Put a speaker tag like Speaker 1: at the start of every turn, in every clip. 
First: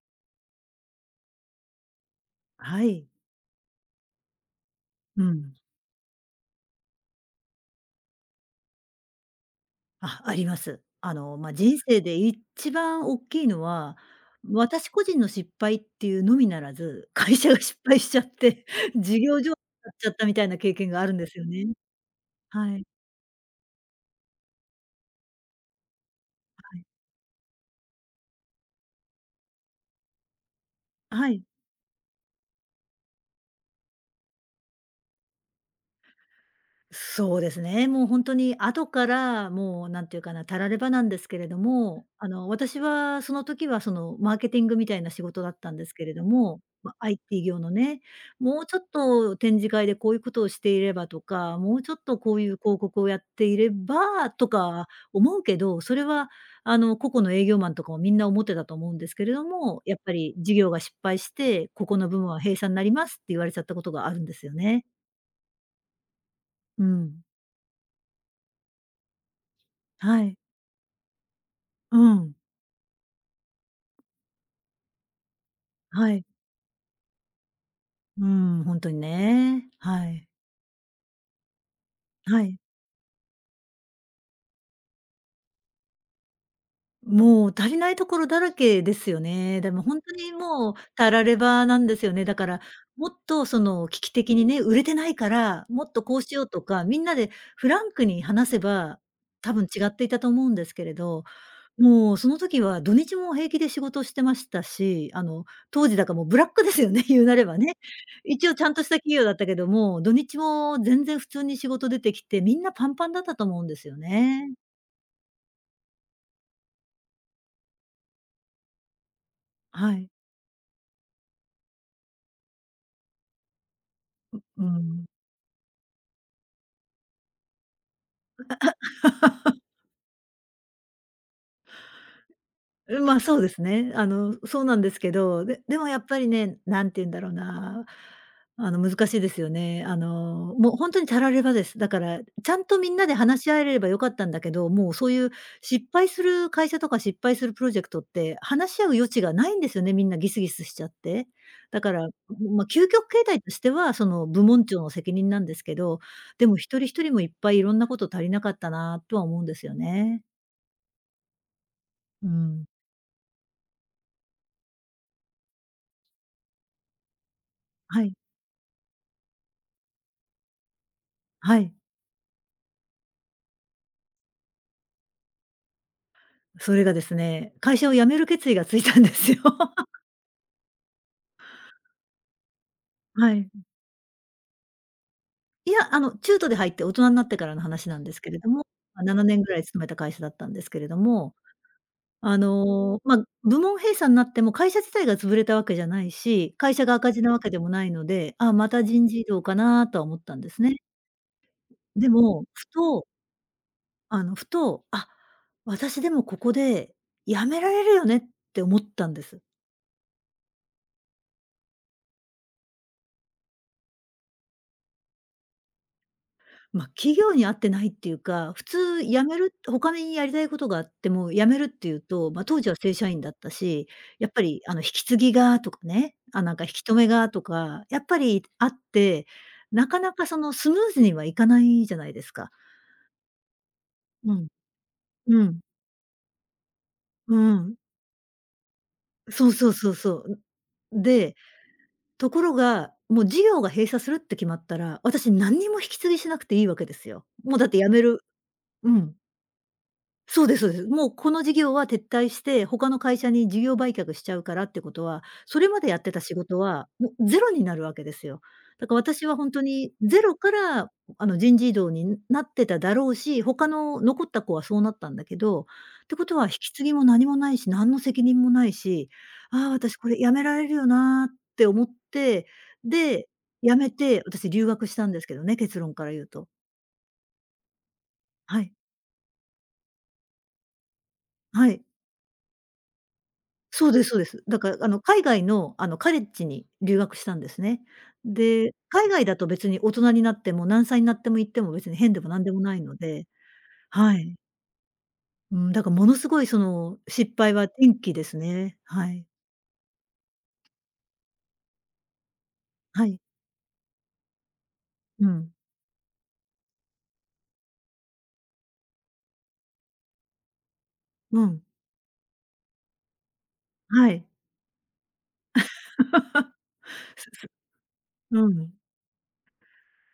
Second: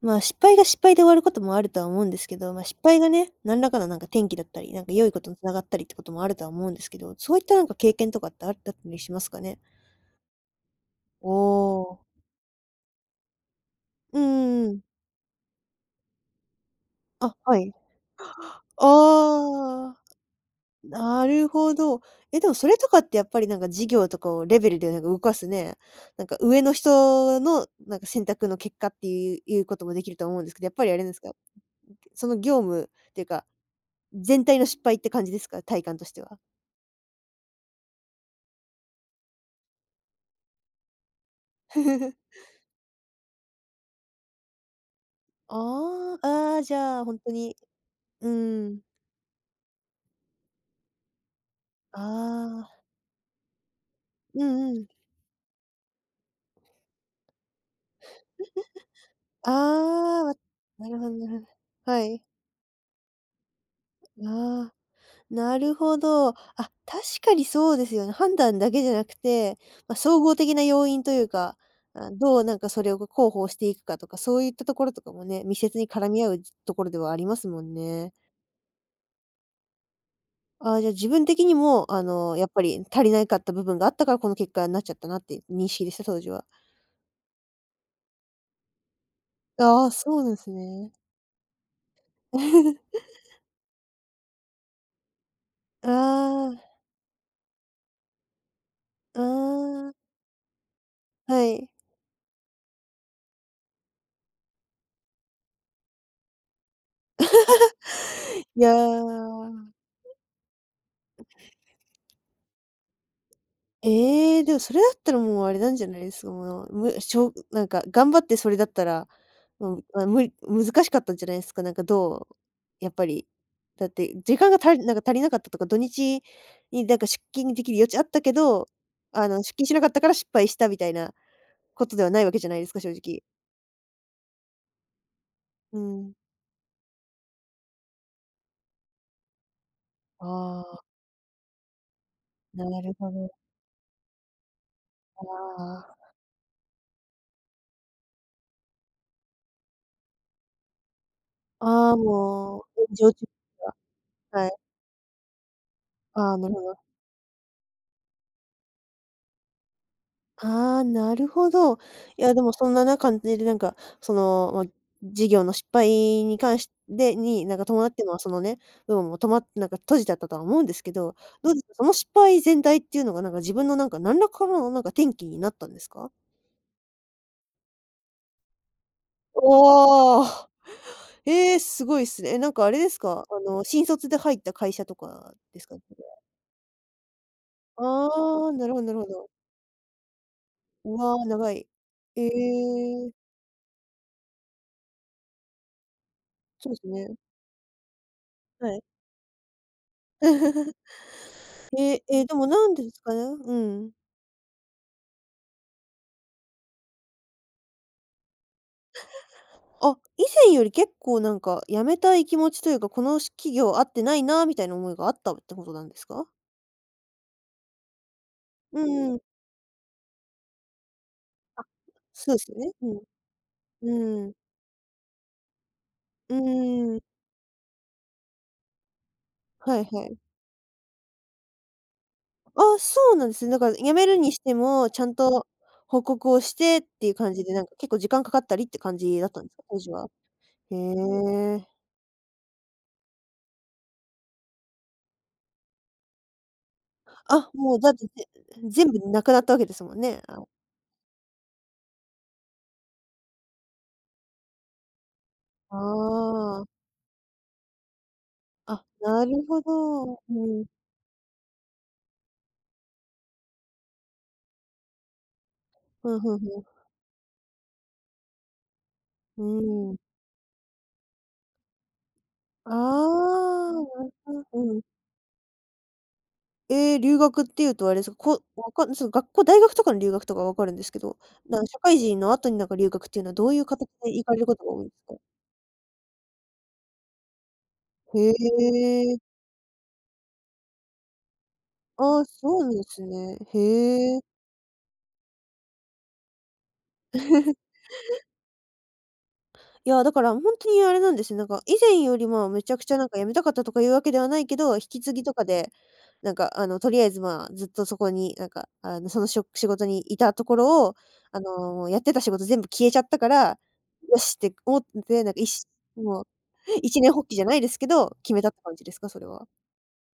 Speaker 1: まあ、失敗が失敗で終わることもあるとは思うんですけど、まあ、失
Speaker 2: は
Speaker 1: 敗
Speaker 2: い。
Speaker 1: がね、何らかのなんか転機だったり、なんか良いこ
Speaker 2: う
Speaker 1: とにつな
Speaker 2: ん。
Speaker 1: がったりってこともあるとは思うんですけど、そういったなんか経験とかってあったりしますかね？
Speaker 2: あ、あります。
Speaker 1: お
Speaker 2: まあ、人
Speaker 1: お。
Speaker 2: 生で一番大きいのは、
Speaker 1: うんうんうん。
Speaker 2: 私個人の失敗っていうのみならず、
Speaker 1: あ、
Speaker 2: 会社
Speaker 1: は
Speaker 2: が
Speaker 1: い。
Speaker 2: 失敗しちゃって、事業上にな
Speaker 1: あ
Speaker 2: っ
Speaker 1: あ、
Speaker 2: ちゃったみたいな経験があるん
Speaker 1: な
Speaker 2: ですよ
Speaker 1: る
Speaker 2: ね。
Speaker 1: ほど。え、でもそ
Speaker 2: は
Speaker 1: れ
Speaker 2: い。
Speaker 1: とかってやっぱりなんか事業とかをレベルでなんか動かすね、なんか上の人のなんか選択の結果っていうこともできると思うんですけど、やっぱりあれなんです
Speaker 2: は
Speaker 1: か、
Speaker 2: い。
Speaker 1: その業務っていうか、全体の失敗って感じですか？体感としては。
Speaker 2: そうですね。もう本当に後から、もうなんていうかな、たらればなんですけれども、私はその時はそのマーケティングみたいな仕事だったんですけれ
Speaker 1: あ
Speaker 2: ど
Speaker 1: あ、あ
Speaker 2: も、
Speaker 1: あ、じ
Speaker 2: ま、
Speaker 1: ゃあ、ほんと
Speaker 2: IT
Speaker 1: に
Speaker 2: 業のね、
Speaker 1: う
Speaker 2: もう
Speaker 1: ー
Speaker 2: ちょ
Speaker 1: ん。
Speaker 2: っと展示会でこういうことをしていればとか、もうちょっとこういう
Speaker 1: ああ、
Speaker 2: 広告をやっていれば
Speaker 1: う
Speaker 2: と
Speaker 1: んうん。
Speaker 2: か思うけど、それは個々の営業マンとかもみんな思ってたと思うんですけれど
Speaker 1: あ
Speaker 2: も、やっぱ
Speaker 1: あ、
Speaker 2: り事業が
Speaker 1: な
Speaker 2: 失
Speaker 1: るほど
Speaker 2: 敗
Speaker 1: な
Speaker 2: し
Speaker 1: るほど。
Speaker 2: て、ここ
Speaker 1: は
Speaker 2: の部
Speaker 1: い。
Speaker 2: 門は閉鎖になりますって言われちゃったことがあるんですよ
Speaker 1: ああ、
Speaker 2: ね。
Speaker 1: なるほど。あ、
Speaker 2: う
Speaker 1: 確
Speaker 2: ん。
Speaker 1: かにそうですよね。判断だけじゃなくて、ま、総
Speaker 2: は
Speaker 1: 合
Speaker 2: い。
Speaker 1: 的な要因というか、あ、
Speaker 2: うん。
Speaker 1: どうなんかそれを広報していくかとか、そういったところとかもね、密接に絡
Speaker 2: は
Speaker 1: み
Speaker 2: い。
Speaker 1: 合うところではありますもんね。
Speaker 2: うん、ほんとにね。はい。
Speaker 1: ああ、じゃあ自分的にも、あの、
Speaker 2: は
Speaker 1: やっ
Speaker 2: い。
Speaker 1: ぱり足りないかった部分があったから、この結果になっちゃったなっていう認識でした？当時は。
Speaker 2: もう足りないところだらけですよね。でも
Speaker 1: ああ、
Speaker 2: ほんと
Speaker 1: そうな
Speaker 2: に
Speaker 1: んす
Speaker 2: もう、
Speaker 1: ね。
Speaker 2: たらればなんですよね。だから、もっとその危機的にね、売れてないから、も
Speaker 1: あ
Speaker 2: っとこうしようと
Speaker 1: あ、
Speaker 2: か、みんなでフランクに話せば、
Speaker 1: あ
Speaker 2: 多分違
Speaker 1: あ、
Speaker 2: っていたと思うんですけれど、
Speaker 1: はい。
Speaker 2: もうその時は土日も平気で仕事してましたし、当時だからもうブラックですよね、言うなればね。
Speaker 1: い
Speaker 2: 一応ちゃ
Speaker 1: や、
Speaker 2: んとした企業だったけども、土日も全然普通に仕事出てきて、みんなパンパンだったと思うんですよ
Speaker 1: ええ、
Speaker 2: ね。
Speaker 1: でもそれだったらもうあれなんじゃないですか、もう、むしょなんか頑張ってそれだったら、もう、
Speaker 2: は
Speaker 1: あ、
Speaker 2: い。
Speaker 1: 難しかったんじゃないすか？なんかどうやっぱり、だって時間が
Speaker 2: う
Speaker 1: なんか
Speaker 2: ん。
Speaker 1: 足りなかったとか、土日になんか出勤できる余地あったけど、あの、出勤しなかったから失敗したみたいなことではないわけじゃないですか、正
Speaker 2: うん、ま、
Speaker 1: 直。
Speaker 2: そうですね。そうなんですけど、で
Speaker 1: う
Speaker 2: でもやっ
Speaker 1: ん。
Speaker 2: ぱりね、何て言うんだろうな、難しいですよね。
Speaker 1: あ
Speaker 2: もう
Speaker 1: あ、
Speaker 2: 本当にたらればです。だから、ちゃんと
Speaker 1: な
Speaker 2: み
Speaker 1: る
Speaker 2: んな
Speaker 1: ほ
Speaker 2: で
Speaker 1: ど。
Speaker 2: 話し合えればよかったんだけど、もうそう
Speaker 1: あ
Speaker 2: いう失敗
Speaker 1: あ。
Speaker 2: する会社とか失敗するプロジェクトって、話し合う余地がないんですよね、みんなギスギスしちゃって。だ
Speaker 1: あ
Speaker 2: か
Speaker 1: あ、
Speaker 2: ら、
Speaker 1: もう、
Speaker 2: まあ、究極
Speaker 1: 炎上中
Speaker 2: 形態として は、その部
Speaker 1: はい。
Speaker 2: 門長の責任なんですけど、
Speaker 1: ああ、
Speaker 2: で
Speaker 1: なる
Speaker 2: も
Speaker 1: ほど。
Speaker 2: 一人一人もいっぱいいろんなこと足りなかったなとは思うんですよね。
Speaker 1: ああ、なるほど。い
Speaker 2: う
Speaker 1: や、でも
Speaker 2: ん。
Speaker 1: そんな中で、なんか、その、まあ、事業の失敗に関してに、なんか伴って
Speaker 2: は
Speaker 1: の
Speaker 2: い。
Speaker 1: は、そのね、部分も止まっなんか閉じちゃったとは思うんですけど、どう
Speaker 2: は
Speaker 1: です
Speaker 2: い。
Speaker 1: か、その失敗全体っていうのが、なんか自分のなんか何らかのなんか転機になったんですか？
Speaker 2: それがですね、会社を辞める決意がついたんですよ。
Speaker 1: おお、すごいっすね。え、なんかあれですか、
Speaker 2: は
Speaker 1: あ
Speaker 2: い。
Speaker 1: の、新卒で入った会社とかです
Speaker 2: い
Speaker 1: かね？
Speaker 2: や、中途で入って大人になってからの話なんですけれ
Speaker 1: あ
Speaker 2: ど
Speaker 1: あ、
Speaker 2: も、
Speaker 1: なるほどなる
Speaker 2: ま、
Speaker 1: ほ
Speaker 2: 7
Speaker 1: ど。
Speaker 2: 年ぐらい勤めた会社だったんですけれ
Speaker 1: う
Speaker 2: ど
Speaker 1: わー、
Speaker 2: も、
Speaker 1: 長い。ええ、
Speaker 2: まあ、部門閉鎖になっても会社自体が潰れたわけじゃないし、
Speaker 1: そう
Speaker 2: 会
Speaker 1: で
Speaker 2: 社
Speaker 1: す
Speaker 2: が赤
Speaker 1: ね。
Speaker 2: 字なわけでもないので、ああ、
Speaker 1: は
Speaker 2: ま
Speaker 1: い。
Speaker 2: た人事異動かなとは思ったんですね。で
Speaker 1: で
Speaker 2: も、
Speaker 1: もな
Speaker 2: ふ
Speaker 1: んでです
Speaker 2: と、
Speaker 1: かね？うん。
Speaker 2: あの、ふと、あ、私でもここで辞められるよねって思ったんです。
Speaker 1: あ、以前より結構なんか辞めたい気持ちというか、この企業合ってないなみたいな思いがあったってことなんですか？
Speaker 2: まあ、企業に合ってないっていうか、普
Speaker 1: う
Speaker 2: 通
Speaker 1: ん
Speaker 2: 辞める他にやりたいことがあっても辞め
Speaker 1: あ、
Speaker 2: るっていうと、
Speaker 1: そうで
Speaker 2: まあ、
Speaker 1: すよ
Speaker 2: 当時
Speaker 1: ね。
Speaker 2: は
Speaker 1: う
Speaker 2: 正
Speaker 1: ん。
Speaker 2: 社員だったし、
Speaker 1: う
Speaker 2: や
Speaker 1: ん。
Speaker 2: っぱり引き継ぎがとかね、
Speaker 1: う
Speaker 2: あ、なんか引き止
Speaker 1: ん。
Speaker 2: めがとか、やっぱりあって、
Speaker 1: はい
Speaker 2: なか
Speaker 1: は
Speaker 2: な
Speaker 1: い。
Speaker 2: かそのスムーズにはいかないじゃないですか。
Speaker 1: あ、そうなんですね。だから辞めるに
Speaker 2: う
Speaker 1: し
Speaker 2: ん。
Speaker 1: ても、ちゃん
Speaker 2: う
Speaker 1: と
Speaker 2: ん。
Speaker 1: 報告をしてっていう感
Speaker 2: う
Speaker 1: じで、なんか
Speaker 2: ん。
Speaker 1: 結構時間かかったりって感じだったん
Speaker 2: そ
Speaker 1: で
Speaker 2: う
Speaker 1: すか？
Speaker 2: そう
Speaker 1: 当時
Speaker 2: そう
Speaker 1: は。
Speaker 2: そう。
Speaker 1: へ
Speaker 2: で、
Speaker 1: え。
Speaker 2: ところが、もう事業が閉鎖するって決まったら、私何にも引き継ぎしなくていいわけですよ。
Speaker 1: あ、
Speaker 2: もうだっ
Speaker 1: も
Speaker 2: て
Speaker 1: うだ
Speaker 2: 辞
Speaker 1: っ
Speaker 2: め
Speaker 1: て
Speaker 2: る。
Speaker 1: 全
Speaker 2: う
Speaker 1: 部
Speaker 2: ん。
Speaker 1: なくなったわけですもんね。あ、
Speaker 2: そうですそうです。もうこの事業は撤退して、他の会社に事業売却しちゃうからってことは、それ
Speaker 1: あ
Speaker 2: までやってた仕事
Speaker 1: あ。
Speaker 2: は、もうゼロになるわけですよ。
Speaker 1: あ、
Speaker 2: だから
Speaker 1: な
Speaker 2: 私は
Speaker 1: る
Speaker 2: 本
Speaker 1: ほ
Speaker 2: 当に
Speaker 1: ど。
Speaker 2: ゼ
Speaker 1: う
Speaker 2: ロか
Speaker 1: ん。
Speaker 2: ら、人事異動になってただろうし、他の残った子はそうなったんだけど、っ
Speaker 1: ふ
Speaker 2: て
Speaker 1: ん
Speaker 2: こ
Speaker 1: ふ
Speaker 2: と
Speaker 1: ん
Speaker 2: は
Speaker 1: ふ
Speaker 2: 引
Speaker 1: ん、
Speaker 2: き継ぎも何もないし、何の責任もないし、
Speaker 1: う
Speaker 2: ああ、
Speaker 1: ー
Speaker 2: 私こ
Speaker 1: ん。
Speaker 2: れ辞められるよなーって思って、
Speaker 1: あ
Speaker 2: で、
Speaker 1: あ、
Speaker 2: 辞め
Speaker 1: なる
Speaker 2: て、私
Speaker 1: ほ
Speaker 2: 留
Speaker 1: ど、うん。
Speaker 2: 学したんですけどね、結論から言うと。
Speaker 1: ええ、留学っていうとあれですか、こ
Speaker 2: は
Speaker 1: わ
Speaker 2: い。
Speaker 1: かんその学校大学とかの留学とかわかるんですけど、
Speaker 2: は
Speaker 1: 社
Speaker 2: い。
Speaker 1: 会人の後になんか留学っていうのはどういう
Speaker 2: そ
Speaker 1: 形
Speaker 2: うです
Speaker 1: で
Speaker 2: そう
Speaker 1: 行
Speaker 2: で
Speaker 1: かれ
Speaker 2: す。
Speaker 1: るこ
Speaker 2: だ
Speaker 1: とが
Speaker 2: から、
Speaker 1: 多いんですか？
Speaker 2: 海外の、カレッジに留学したんですね。
Speaker 1: へ
Speaker 2: で、海外
Speaker 1: え。
Speaker 2: だと別に大人になっても何歳になっても行っても別に変
Speaker 1: あ
Speaker 2: で
Speaker 1: あ、
Speaker 2: も何で
Speaker 1: そ
Speaker 2: も
Speaker 1: うなん
Speaker 2: な
Speaker 1: で
Speaker 2: いの
Speaker 1: す
Speaker 2: で、
Speaker 1: ね。へ
Speaker 2: は
Speaker 1: え。
Speaker 2: い。うん、だからものすごいその失敗は転機ですね。はい。
Speaker 1: いや、だからほんとにあれなんですよ。なんか以前よりもめちゃくちゃな
Speaker 2: は
Speaker 1: んか
Speaker 2: い。
Speaker 1: 辞めたかったとかいうわけではないけど、引き継ぎ
Speaker 2: う
Speaker 1: とか
Speaker 2: ん。
Speaker 1: で、なんかあの、とりあえず、まあ、ずっとそこになんか、あの、その仕事にいたところを、あ
Speaker 2: うん。
Speaker 1: の、やってた仕事全部消えちゃったから、
Speaker 2: は
Speaker 1: よ
Speaker 2: い。
Speaker 1: しって思って、なんかもう、一念発起じゃないですけど、決めた
Speaker 2: う
Speaker 1: って
Speaker 2: ん。
Speaker 1: 感じですか？それは。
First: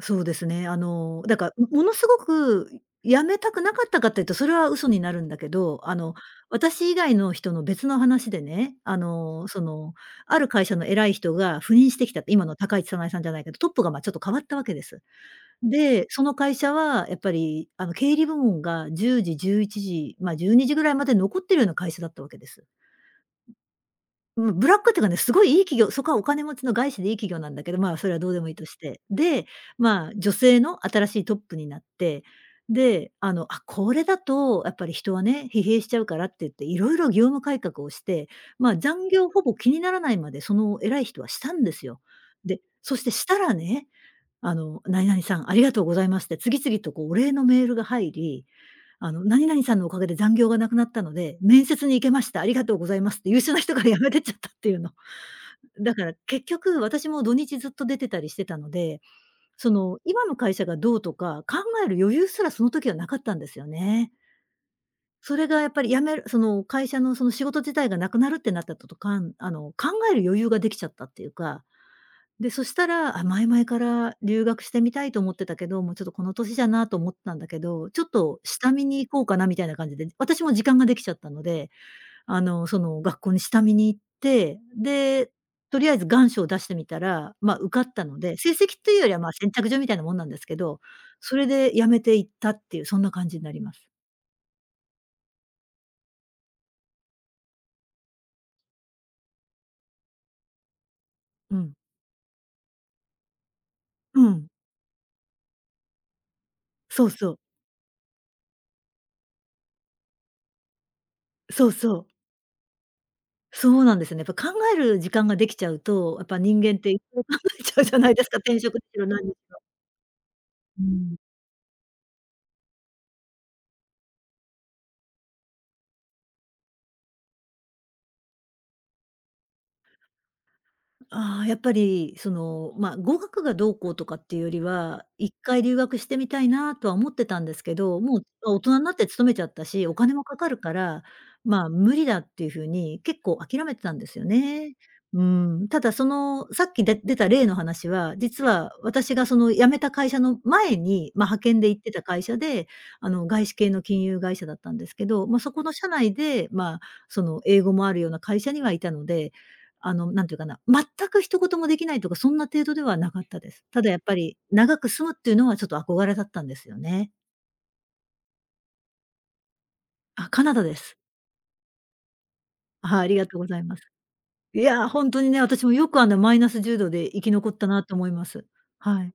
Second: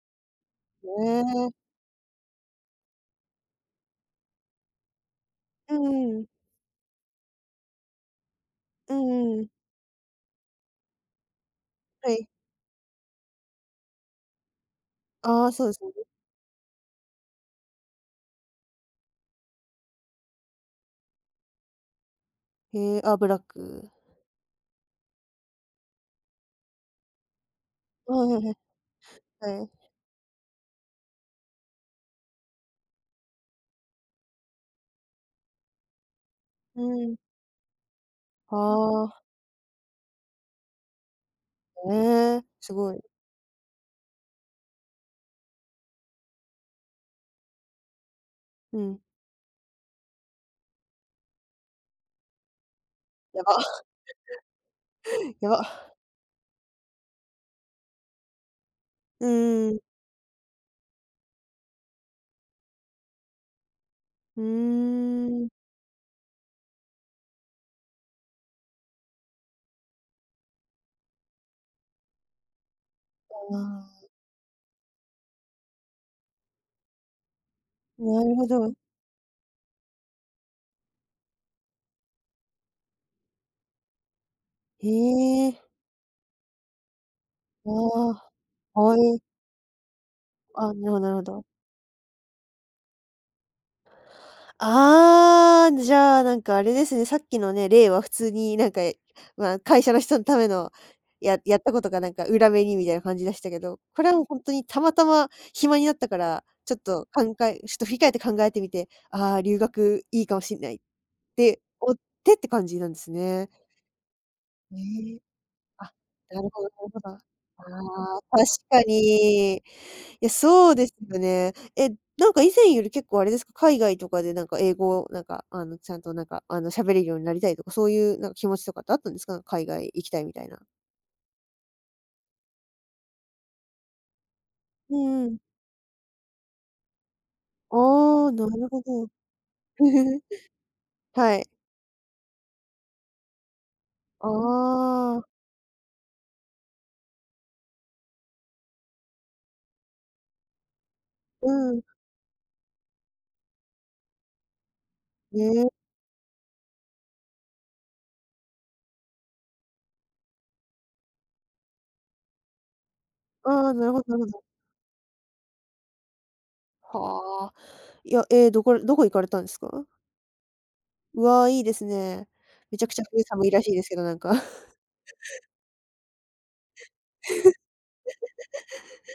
Speaker 2: そうですね。
Speaker 1: ね
Speaker 2: だから、も
Speaker 1: え。
Speaker 2: ものすごく辞めたくなかったかっていうと、それは嘘になるんだけ
Speaker 1: う
Speaker 2: ど、
Speaker 1: んうん。
Speaker 2: 私以外の人の別の話でね、
Speaker 1: うんうん。
Speaker 2: ある会社の偉い人が赴任して
Speaker 1: は
Speaker 2: きたっ
Speaker 1: い。
Speaker 2: て、今の高市早苗さんじゃないけど、トップが、ま、ちょっと変わったわけです。
Speaker 1: ああ、そうですよ
Speaker 2: で、
Speaker 1: ね。
Speaker 2: その会社はやっぱり、経理部門が10時、11時、ま、12時ぐらいまで残ってるような会社だったわけです。
Speaker 1: へえ、あ、ブラック。
Speaker 2: うん、ブラックっていうかね、すごいいい企業、そこはお金持ちの外資でいい企業なんだけど、まあ、それは
Speaker 1: はい
Speaker 2: どう
Speaker 1: は
Speaker 2: で
Speaker 1: い
Speaker 2: も
Speaker 1: は
Speaker 2: いいとして。で、
Speaker 1: い。はい。
Speaker 2: まあ、女性の新しいトップになって、で、あ、これだとやっぱり人はね、疲弊しちゃうからって言って、い
Speaker 1: う
Speaker 2: ろいろ
Speaker 1: ん。
Speaker 2: 業務改革をして、
Speaker 1: あ
Speaker 2: まあ、残
Speaker 1: あ、
Speaker 2: 業ほぼ気にならないまで、その偉い人はしたんです
Speaker 1: へ
Speaker 2: よ。
Speaker 1: え、
Speaker 2: で、
Speaker 1: すご
Speaker 2: そ
Speaker 1: い。
Speaker 2: してしたらね、何々さんありがとうございますって次々とこうお礼のメールが入り、
Speaker 1: うん。
Speaker 2: 何々さんのおかげで残業がなくなったので、面接に行けました。ありがとうございますって優
Speaker 1: や
Speaker 2: 秀
Speaker 1: ば、
Speaker 2: な人から辞めてっちゃったっていうの。
Speaker 1: や ば。
Speaker 2: だから結局私も土日ずっと出てたりしてたので、
Speaker 1: う
Speaker 2: そ
Speaker 1: ーん、
Speaker 2: の今の会社がどうとか考える余裕すらその時はなかったんですよね。
Speaker 1: うー
Speaker 2: それ
Speaker 1: ん。
Speaker 2: がやっぱり辞める、その会社のその仕事自体がなくなるってなったととかん考える余裕ができちゃったっていうか。で、そしたら、あ、
Speaker 1: あ
Speaker 2: 前々か
Speaker 1: あ。
Speaker 2: ら留学してみたいと思ってたけど、もうちょっとこの年じゃなと思ってたんだけど、ちょっ
Speaker 1: なる
Speaker 2: と
Speaker 1: ほど。
Speaker 2: 下見に行こうかなみたいな感じで、私も時間ができちゃったので、その学校に下見に行って、
Speaker 1: へ
Speaker 2: で、
Speaker 1: え。
Speaker 2: とりあえず願書を出してみたら、まあ、受かったの
Speaker 1: あ
Speaker 2: で、成績
Speaker 1: あ、
Speaker 2: と
Speaker 1: は
Speaker 2: いうよりは、
Speaker 1: い。
Speaker 2: まあ、先着順みたいなもんなんですけ
Speaker 1: あ、
Speaker 2: ど、
Speaker 1: なるほどなるほ
Speaker 2: そ
Speaker 1: ど。
Speaker 2: れで辞めていったっていう、そんな感じになります。
Speaker 1: ああ、じゃあ、なんかあれですね、さっきのね、例は普通になんか、まあ、会社の人のための、や
Speaker 2: う
Speaker 1: った
Speaker 2: ん。
Speaker 1: ことがなんか裏目にみたいな感じでしたけど、これはもう
Speaker 2: う
Speaker 1: ほん
Speaker 2: ん。
Speaker 1: とにたまたま暇になったから、ちょっ
Speaker 2: そ
Speaker 1: と
Speaker 2: うそう。
Speaker 1: ちょっと振り返って考えてみて、ああ、留学いいかもしんないって
Speaker 2: そう
Speaker 1: 思っ
Speaker 2: そう。
Speaker 1: てって感じなんですね。
Speaker 2: そうなんですよね。やっぱ考
Speaker 1: へ
Speaker 2: える時
Speaker 1: え。
Speaker 2: 間ができちゃう
Speaker 1: あ、
Speaker 2: と、やっぱ
Speaker 1: なるほ
Speaker 2: 人
Speaker 1: どな
Speaker 2: 間っ
Speaker 1: る
Speaker 2: てい
Speaker 1: ほど。
Speaker 2: ろいろ考
Speaker 1: あ
Speaker 2: えちゃうじゃない
Speaker 1: あ、
Speaker 2: ですか、
Speaker 1: 確
Speaker 2: 転職
Speaker 1: か
Speaker 2: しろ何にし
Speaker 1: に。
Speaker 2: ろ。
Speaker 1: いや、そう
Speaker 2: う
Speaker 1: です
Speaker 2: ん。
Speaker 1: よね。え、なんか以前より結構あれですか、海外とかでなんか英語、なんかあの、ちゃんとなんか、あの、喋れるようになりたいとか、そういうなんか気持ちとかってあったんですか？海外行きたいみたいな。
Speaker 2: ああ、やっぱり、その、まあ、語学がどうこうとかっていうより
Speaker 1: う
Speaker 2: は、
Speaker 1: んう
Speaker 2: 一
Speaker 1: ん。
Speaker 2: 回留学してみたいなとは思ってたんですけど、もう、
Speaker 1: ああ、な
Speaker 2: まあ、大
Speaker 1: る
Speaker 2: 人
Speaker 1: ほ
Speaker 2: になって
Speaker 1: ど。
Speaker 2: 勤めちゃったし、お金もかかるか ら、
Speaker 1: はい。
Speaker 2: まあ、無理だっていうふうに結構諦めてたんですよ
Speaker 1: あ
Speaker 2: ね。
Speaker 1: あ、
Speaker 2: うん。ただその、さっきで出た例の話は、実は私がその辞めた会社の前に、派遣で
Speaker 1: う
Speaker 2: 行っ
Speaker 1: ん。
Speaker 2: てた会社で、外資系の金融会社だったんですけど、そこ
Speaker 1: ね。
Speaker 2: の社内で、その英語もあるような会社にはいたので、なんていうかな、全く一言もできないとか、そんな程度ではなかったです。
Speaker 1: ああ、
Speaker 2: た
Speaker 1: な
Speaker 2: だ
Speaker 1: る
Speaker 2: やっ
Speaker 1: ほど
Speaker 2: ぱ
Speaker 1: なるほ
Speaker 2: り、
Speaker 1: ど。
Speaker 2: 長く住むっていうのはちょっと憧れだったんですよね。
Speaker 1: はあ。いや、どこどこ行かれたんですか？
Speaker 2: あ、カナダです。
Speaker 1: うわあ、いいですね。めちゃくち
Speaker 2: は
Speaker 1: ゃ
Speaker 2: い、あり
Speaker 1: 冬
Speaker 2: がとう
Speaker 1: 寒
Speaker 2: ご
Speaker 1: い
Speaker 2: ざ
Speaker 1: ら
Speaker 2: い
Speaker 1: しい
Speaker 2: ま
Speaker 1: で
Speaker 2: す。
Speaker 1: すけど、なんか。
Speaker 2: いや、ほんとにね、私もよくマイナス10度で生き残ったなと思います。はい。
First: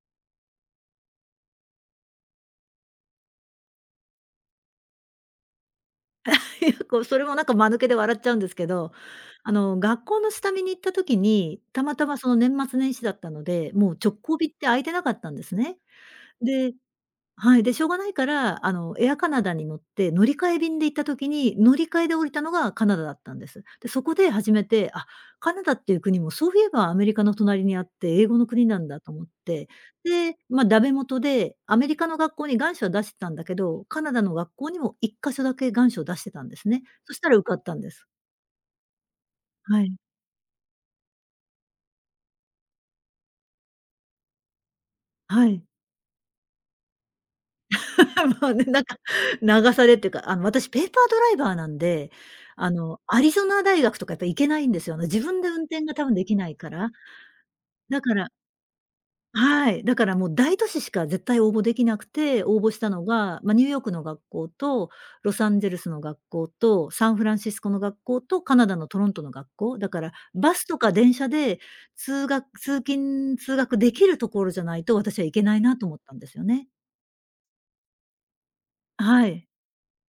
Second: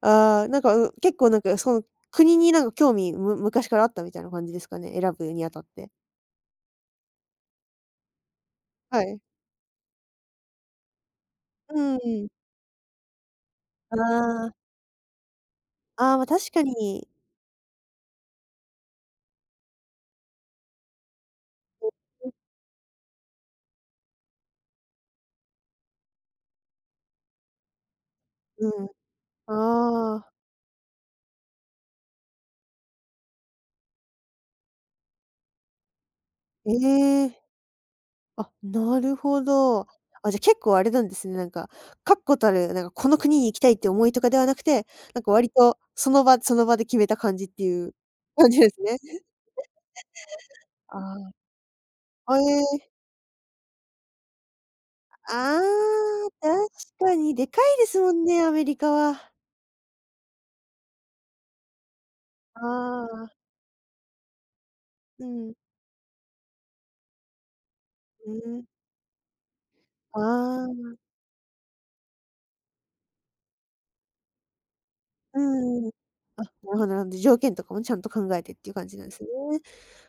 Speaker 1: ああ、なんか、結構なんか、その国になんか興味、昔からあったみたいな感じですかね？選ぶにあたって。
Speaker 2: いや、こう、それもなんか間抜けで笑っちゃうんですけど、
Speaker 1: はい。
Speaker 2: 学校の下見に行った時に、
Speaker 1: う
Speaker 2: た
Speaker 1: ん
Speaker 2: またま
Speaker 1: う
Speaker 2: その
Speaker 1: ん。
Speaker 2: 年末年始だったので、も
Speaker 1: あ
Speaker 2: う直行便っ
Speaker 1: あ、
Speaker 2: て空いてなかったんですね。
Speaker 1: ああ、ま、確か
Speaker 2: で、
Speaker 1: に。
Speaker 2: はい、で、しょうがないから、エアカナダに乗って、乗り換え便で行った時に、乗り換えで降りたのがカナダだったんです。で、そこで初めて、あ、カナダっていう国もそういえばアメリカの隣にあって、英語の国な
Speaker 1: う
Speaker 2: ん
Speaker 1: ん
Speaker 2: だと思って、
Speaker 1: ああ、
Speaker 2: で、ダメ元で、アメリカの学校に願書は出してたんだけど、カナダの学校にも一か所だけ願書を出してたんですね。そし
Speaker 1: え
Speaker 2: たら
Speaker 1: え。
Speaker 2: 受かったんです。
Speaker 1: あ、なるほど。
Speaker 2: はい。
Speaker 1: あ、じゃ、結構あれなんですね、なんか、確固たる、なんかこの国に行きたいって思いとかではなくて、なんか
Speaker 2: は
Speaker 1: 割
Speaker 2: い。
Speaker 1: とその場その場で決めた感じっていう
Speaker 2: ま
Speaker 1: 感
Speaker 2: あ
Speaker 1: じ
Speaker 2: ね、
Speaker 1: です
Speaker 2: なん
Speaker 1: ね。
Speaker 2: か、流されっていうか、私ペーパー
Speaker 1: あ
Speaker 2: ドラ
Speaker 1: あ、
Speaker 2: イバーなんで、
Speaker 1: あ、ええ。
Speaker 2: アリゾナ大学とかやっぱ行けないんですよね。自分で
Speaker 1: ああ、
Speaker 2: 運転が多分できない
Speaker 1: 確
Speaker 2: から。
Speaker 1: かにでかいです
Speaker 2: だ
Speaker 1: も
Speaker 2: か
Speaker 1: ん
Speaker 2: ら
Speaker 1: ね、アメリカは。
Speaker 2: はい、だからもう大都市しか絶対応募できなくて、応
Speaker 1: あ
Speaker 2: 募したのが、
Speaker 1: あ。
Speaker 2: ニューヨークの学校と、
Speaker 1: う
Speaker 2: ロサ
Speaker 1: ん、
Speaker 2: ンゼルスの学校と、サンフランシスコの学校
Speaker 1: う
Speaker 2: と、カ
Speaker 1: ん。
Speaker 2: ナダのトロントの学校。だから、
Speaker 1: あ
Speaker 2: バスと
Speaker 1: あ、
Speaker 2: か電車で通学通勤できるところじゃないと、私は行
Speaker 1: う
Speaker 2: けないな
Speaker 1: ん
Speaker 2: と
Speaker 1: うん。
Speaker 2: 思ったんです
Speaker 1: あ、
Speaker 2: よ
Speaker 1: な
Speaker 2: ね。
Speaker 1: るほどなるほど。条件とかもちゃんと考えてっていう感じなんです
Speaker 2: は
Speaker 1: ね。
Speaker 2: い。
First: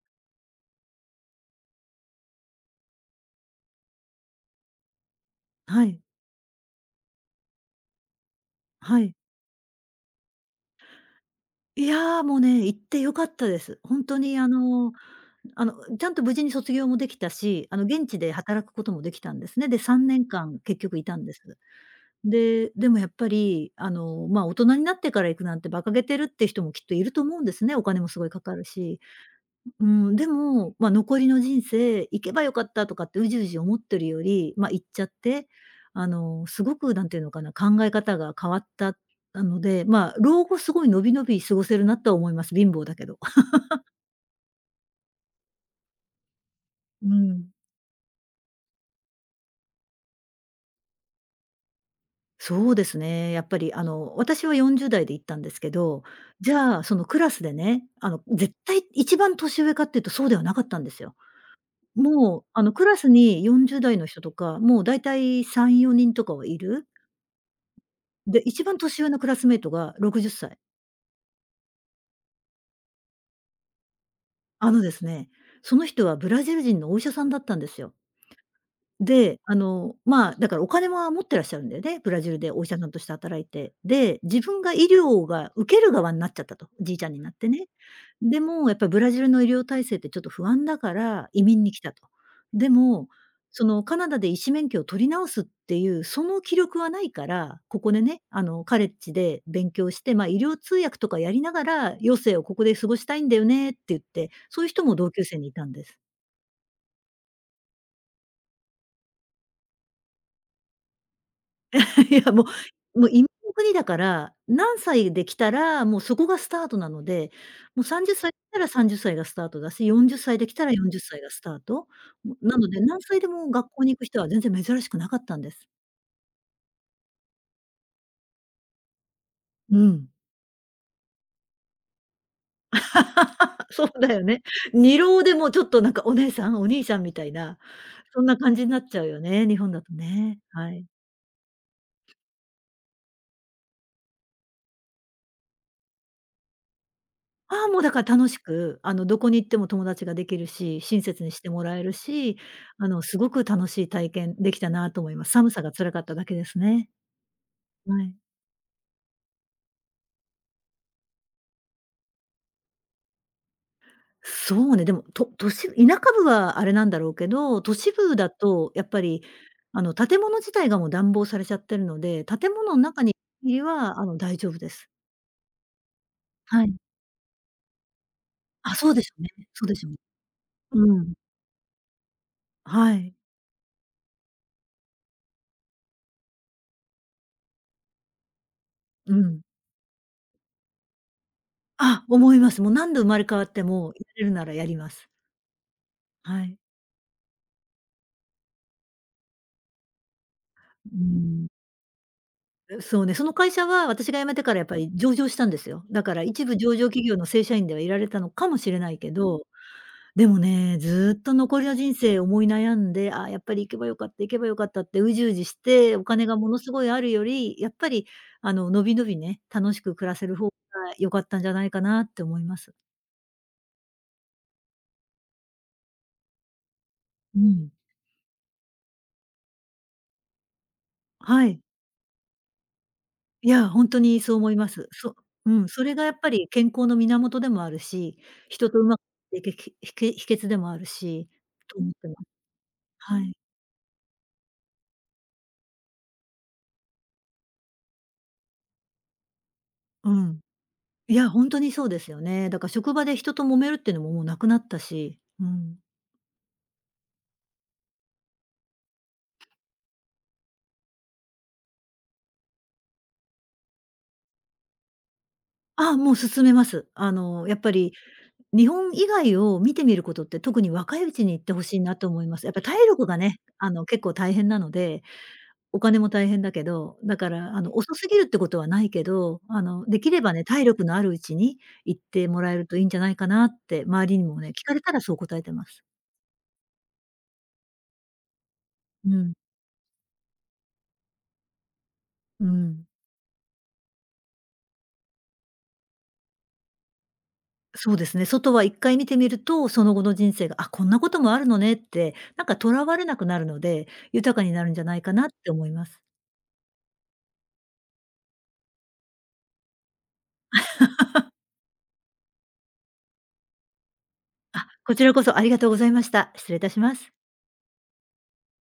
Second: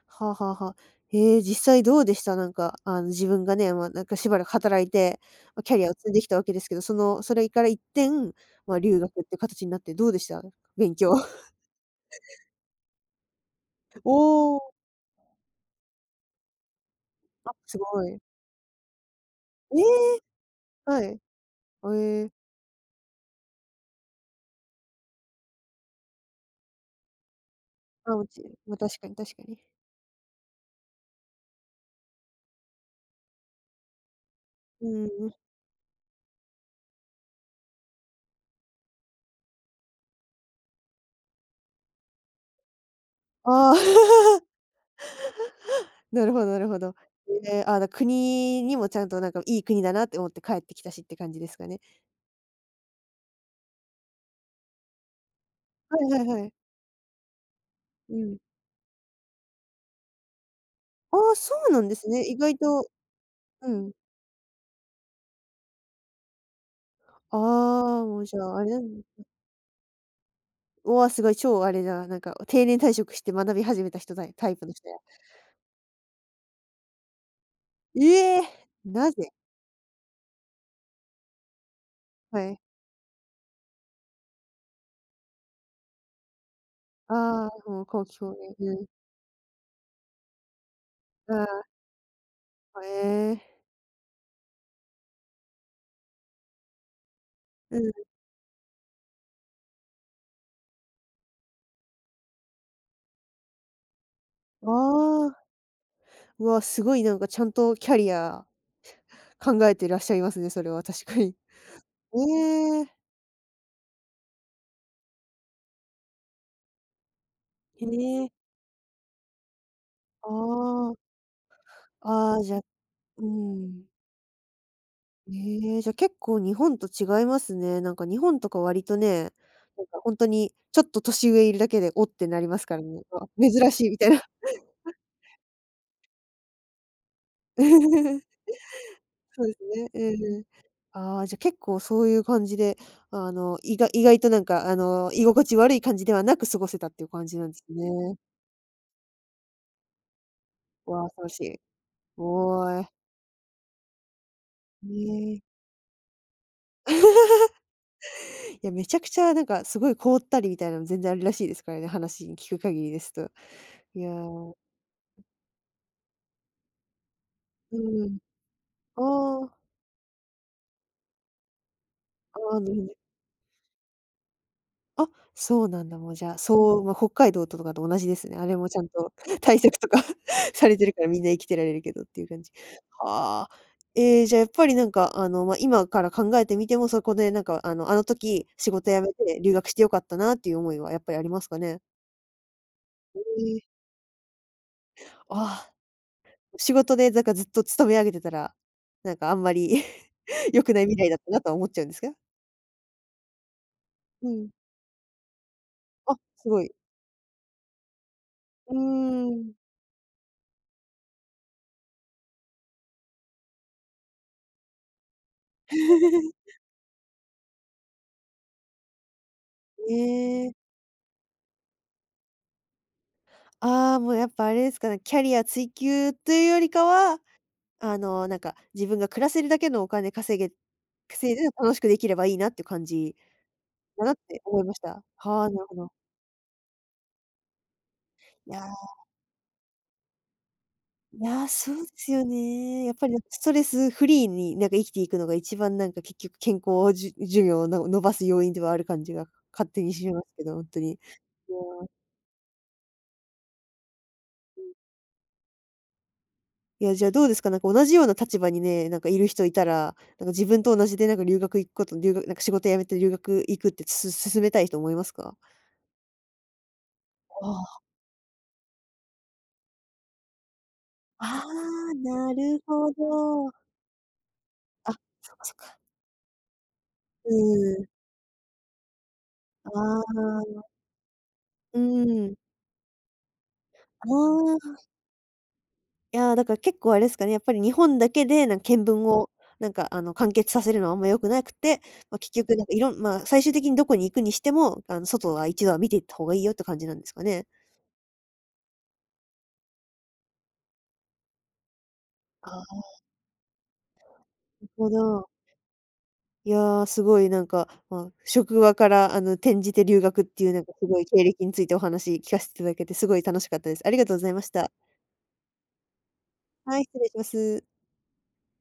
Speaker 1: はあはあはあ。ええ、実際どうでした？なんか、あの、自分がね、ま、なんかしばらく働いて、ま、キャ
Speaker 2: は
Speaker 1: リアを
Speaker 2: い。
Speaker 1: 積んできたわけですけど、その、それから一転、ま、留
Speaker 2: はい。
Speaker 1: 学って形になってどうでした？勉強。
Speaker 2: いやー、もうね、行って良かったです。本当に
Speaker 1: おお、
Speaker 2: あの、ちゃんと無事に卒業もできた
Speaker 1: あ、
Speaker 2: し、
Speaker 1: す
Speaker 2: あの、
Speaker 1: ご
Speaker 2: 現
Speaker 1: い。
Speaker 2: 地で働くこともできたんですね。
Speaker 1: え
Speaker 2: で、3
Speaker 1: え、
Speaker 2: 年間結局
Speaker 1: は
Speaker 2: いた
Speaker 1: い。
Speaker 2: んです。
Speaker 1: あ、ええ。
Speaker 2: で、でもやっぱり、大人になってから行くなんて馬鹿げてるって人もきっといると思うんですね、お金も
Speaker 1: あ、
Speaker 2: すごいかかる
Speaker 1: ま、確
Speaker 2: し。
Speaker 1: かに確かに。
Speaker 2: うん、でも、残りの人生、行けばよかったとかってうじうじ思ってるより、行っ
Speaker 1: う
Speaker 2: ち
Speaker 1: ん
Speaker 2: ゃっ
Speaker 1: うん。
Speaker 2: て、すごくなんていうのかな、考え方が変わったので、老後すごい伸び伸び過ごせるなとは思います。貧乏だけど。
Speaker 1: ああ。なるほどなるほど。
Speaker 2: うん。
Speaker 1: ええ、あ、国にもちゃんとなんかいい国だなって思って帰ってきたしって感じですかね。
Speaker 2: そうですね、やっぱり私は40代で行ったんですけ
Speaker 1: は
Speaker 2: ど、
Speaker 1: いはいはい。
Speaker 2: じゃあ、そのクラスでね、あ
Speaker 1: う
Speaker 2: の、
Speaker 1: ん。
Speaker 2: 絶対一番年上かっていうとそうではなかったんですよ。
Speaker 1: ああ、そうなんですね。意
Speaker 2: もう、
Speaker 1: 外と
Speaker 2: クラスに
Speaker 1: う
Speaker 2: 40
Speaker 1: ん。
Speaker 2: 代の人とか、もう大体3、4人とかはいる。
Speaker 1: ああ、もうじ
Speaker 2: で、
Speaker 1: ゃあ、あ
Speaker 2: 一
Speaker 1: れ
Speaker 2: 番年上のクラスメイトが60歳。
Speaker 1: うわ、すごい超あれだ、なんか定年退職して学び始めた人だタイプ
Speaker 2: あ
Speaker 1: の
Speaker 2: の
Speaker 1: 人
Speaker 2: で
Speaker 1: や。
Speaker 2: すね、その人はブラジル人のお医者さんだったんですよ。
Speaker 1: ええ、なぜ？
Speaker 2: で、だからお金は持ってらっしゃるんだよね、ブラジル
Speaker 1: は
Speaker 2: で
Speaker 1: い。
Speaker 2: お医者さんとして働いて。で、自分が医療が受ける側になっちゃったと、じいちゃんになっ
Speaker 1: ああ、
Speaker 2: てね。
Speaker 1: もう後期高
Speaker 2: で
Speaker 1: 齢、
Speaker 2: も、やっ
Speaker 1: う
Speaker 2: ぱ
Speaker 1: ん。
Speaker 2: りブラジルの医療体制ってちょっと不安だから移
Speaker 1: あ
Speaker 2: 民に来たと。で
Speaker 1: あ、
Speaker 2: も、
Speaker 1: ええ、
Speaker 2: そのカナダで医師免許を取り直すっていう、その気力はないから、
Speaker 1: う
Speaker 2: ここ
Speaker 1: ん。
Speaker 2: でね、カレッジで勉強して、医療通訳とかやりながら、余生をここで過ごしたいんだよねって言って、そうい
Speaker 1: あ
Speaker 2: う人も同級
Speaker 1: あ、
Speaker 2: 生にいたんです。
Speaker 1: うわ、すごいなんかちゃんとキャリア考えていらっしゃいますね、それは確かに。
Speaker 2: いや、
Speaker 1: ええ、
Speaker 2: もう移民の国だから、何歳で来たら、もうそこがスタートなので、もう
Speaker 1: へ
Speaker 2: 30
Speaker 1: え。
Speaker 2: 歳来たら30歳がスタートだし、40
Speaker 1: あ
Speaker 2: 歳で来たら
Speaker 1: あ、
Speaker 2: 40歳がスタート。
Speaker 1: ああ、じゃ
Speaker 2: な
Speaker 1: あ
Speaker 2: ので、何歳
Speaker 1: う
Speaker 2: でも学校
Speaker 1: ん。
Speaker 2: に行く人は全然珍しくなかったんです。
Speaker 1: ええ、じゃ、結構日本と違いますね。なんか日本とか割とね、
Speaker 2: う
Speaker 1: なんか
Speaker 2: ん。
Speaker 1: ほんとにちょっと年上いるだけで「お！」ってなりますからね。あ、珍し
Speaker 2: そ
Speaker 1: い
Speaker 2: う
Speaker 1: みたい
Speaker 2: だ
Speaker 1: な。
Speaker 2: よね。二浪でもちょっとなんかお姉さん、お兄さんみたいな、そんな 感じになっちゃうよ
Speaker 1: そう
Speaker 2: ね、
Speaker 1: で
Speaker 2: 日
Speaker 1: す
Speaker 2: 本だ
Speaker 1: ね。
Speaker 2: と
Speaker 1: うんう
Speaker 2: ね。
Speaker 1: ん。
Speaker 2: はい。
Speaker 1: ああ、じゃ、結構そういう感じで、あの、意外となんかあの、居心地悪い感じではなく過ごせたっていう感じなんです
Speaker 2: ああ、もうだから
Speaker 1: ね。
Speaker 2: 楽しく、どこに行っても友達ができるし、親
Speaker 1: わあ、素晴
Speaker 2: 切
Speaker 1: ら
Speaker 2: に
Speaker 1: し
Speaker 2: して
Speaker 1: い。
Speaker 2: もらえるし、
Speaker 1: おえ。
Speaker 2: すごく楽しい体験できたなと思います。
Speaker 1: ね
Speaker 2: 寒
Speaker 1: え。
Speaker 2: さが辛かっただけですね。はい。
Speaker 1: いや、めちゃくちゃなんかすごい凍ったりみたいなの全然あるらしいですからね、話に聞く限りですと。いや、
Speaker 2: そ
Speaker 1: う
Speaker 2: うね、でも、都市田舎部はあれなんだろうけど、都市部
Speaker 1: ん。
Speaker 2: だとやっぱり、
Speaker 1: ああ、
Speaker 2: 建物自体がもう暖房されちゃってるので、
Speaker 1: あ
Speaker 2: 建
Speaker 1: あ、な
Speaker 2: 物
Speaker 1: る
Speaker 2: の
Speaker 1: ほどね。
Speaker 2: 中にいる限りは、大丈夫です。
Speaker 1: あ、そうなんだ、もうじゃあ、
Speaker 2: はい。
Speaker 1: そう、ま、北海道とかと同じですね。あれも
Speaker 2: あ、
Speaker 1: ちゃん
Speaker 2: そうで
Speaker 1: と
Speaker 2: しょうね。
Speaker 1: 対
Speaker 2: そうで
Speaker 1: 策
Speaker 2: し
Speaker 1: と
Speaker 2: ょうね。
Speaker 1: か されてるか
Speaker 2: う
Speaker 1: ら、
Speaker 2: ん。
Speaker 1: みんな生きてられるけどっていう感じ。
Speaker 2: はい。
Speaker 1: はあ。ええ、じゃあやっぱりなんか、あの、ま、今から考えてみても、そこでなんか、あの、あの時仕事辞め
Speaker 2: う
Speaker 1: て
Speaker 2: ん。
Speaker 1: 留学してよかったなっていう思いはやっぱりありますかね？
Speaker 2: あ、思います。もう何度生ま
Speaker 1: え
Speaker 2: れ変わって
Speaker 1: え、
Speaker 2: も、やれるならやります。
Speaker 1: ああ、
Speaker 2: はい。
Speaker 1: 仕事でなんかずっと勤め上げてたら、なんかあんまり 良くない
Speaker 2: う
Speaker 1: 未来だったな
Speaker 2: ん。
Speaker 1: とは思っちゃうんですか？
Speaker 2: そうね、その会社は私が辞
Speaker 1: う
Speaker 2: めて
Speaker 1: ん。
Speaker 2: からやっぱり上場したんですよ。だか
Speaker 1: あ、
Speaker 2: ら
Speaker 1: す
Speaker 2: 一
Speaker 1: ご
Speaker 2: 部
Speaker 1: い。
Speaker 2: 上場企業の正社員ではいられたのかもし
Speaker 1: うー
Speaker 2: れないけど、
Speaker 1: ん。
Speaker 2: でもね、ずっと残りの人生思い悩んで、ああ、やっぱり行けばよかったってうじうじして、お金がも のすごいあるより、やっぱりのびのびね、楽し
Speaker 1: え
Speaker 2: く暮らせる方が
Speaker 1: え。
Speaker 2: 良かったんじゃないかなって思います。
Speaker 1: ああ、もうやっぱあれですかね、キャリア追求というよりかは、
Speaker 2: うん。
Speaker 1: あの、なんか自分が暮らせるだけのお金稼いで
Speaker 2: はい。
Speaker 1: 楽しくできればいいなっていう感じ
Speaker 2: いや、ほんと
Speaker 1: だなっ
Speaker 2: にそう
Speaker 1: て
Speaker 2: 思い
Speaker 1: 思い
Speaker 2: ま
Speaker 1: まし
Speaker 2: す。
Speaker 1: た。はあ、
Speaker 2: う
Speaker 1: なる
Speaker 2: ん、
Speaker 1: ほ
Speaker 2: そ
Speaker 1: ど。
Speaker 2: れがやっぱり健康の源でもあるし、
Speaker 1: いや
Speaker 2: 人とうまくいくひひけ秘訣でもある
Speaker 1: い
Speaker 2: し、
Speaker 1: や、そ
Speaker 2: と
Speaker 1: う
Speaker 2: 思
Speaker 1: で
Speaker 2: って
Speaker 1: す
Speaker 2: ます。
Speaker 1: よね。やっぱりなん
Speaker 2: は
Speaker 1: か
Speaker 2: い。
Speaker 1: ストレスフリーになんか生きていくのが一番なんか結局健康寿命をの伸ばす要因ではある感じが勝手にし
Speaker 2: う
Speaker 1: ます
Speaker 2: ん。
Speaker 1: けど、本当に。
Speaker 2: いや、ほんとにそうですよね。だから職場で人と揉めるってのももうなくなったし、うん。
Speaker 1: いや、じゃあどうですか？なんか同じような立場にね、なんかいる人いたら、なんか自分と同じでなんか留学行くこと留学なんか仕事辞めて留学行くって、進めたい人思いますか？
Speaker 2: ああ、もう勧めます。あの、
Speaker 1: あ
Speaker 2: やっぱ
Speaker 1: あ、
Speaker 2: り日本以外を見てみることって、特に若いうちに
Speaker 1: あ
Speaker 2: 行って欲しい
Speaker 1: あ、
Speaker 2: なと思い
Speaker 1: な
Speaker 2: ます。やっ
Speaker 1: る
Speaker 2: ぱ体
Speaker 1: ほ
Speaker 2: 力がね、
Speaker 1: ど。
Speaker 2: 結構大変なの
Speaker 1: あ、
Speaker 2: で
Speaker 1: そっかそっか。
Speaker 2: お金も大変だけど、だか
Speaker 1: う
Speaker 2: ら、
Speaker 1: ーん。
Speaker 2: 遅すぎるってことはないけど、
Speaker 1: あ
Speaker 2: できればね、
Speaker 1: あ。
Speaker 2: 体力のあるうちに
Speaker 1: う
Speaker 2: 行って
Speaker 1: ん。
Speaker 2: もらえるといいんじゃないかなって
Speaker 1: あ
Speaker 2: 周りにもね、聞かれ
Speaker 1: あ。
Speaker 2: たらそう答えてます。
Speaker 1: いや、だから結構あれですかね、やっぱり日本だけで、見聞
Speaker 2: う
Speaker 1: を
Speaker 2: ん、
Speaker 1: なんかあの完結させるのはあんま良くなくて、まあ、結
Speaker 2: う
Speaker 1: 局なんかい
Speaker 2: ん。
Speaker 1: ろんまあ、最終的にどこに行くにしても、あの外は一度は見ていった方がいいよって感じなんですかね？
Speaker 2: そうですね、外は一回見てみると、その後の人生が、あ、こんなこともあるのねって、なん
Speaker 1: あ
Speaker 2: か
Speaker 1: あ、
Speaker 2: と
Speaker 1: な
Speaker 2: らわれなくなるので、豊かにな
Speaker 1: る
Speaker 2: るんじゃ
Speaker 1: ほ
Speaker 2: ないかな
Speaker 1: ど。
Speaker 2: って思います。
Speaker 1: いやー、すごいなんか、まあ、職場からあの、転じて留学っていうなんかすごい経歴についてお話聞かせていただけてすごい楽しかったです。ありがとうございまし
Speaker 2: あ、
Speaker 1: た。
Speaker 2: こちらこそありがとうございました。失礼いた
Speaker 1: は
Speaker 2: し
Speaker 1: い、
Speaker 2: ま
Speaker 1: 失礼
Speaker 2: す。
Speaker 1: します。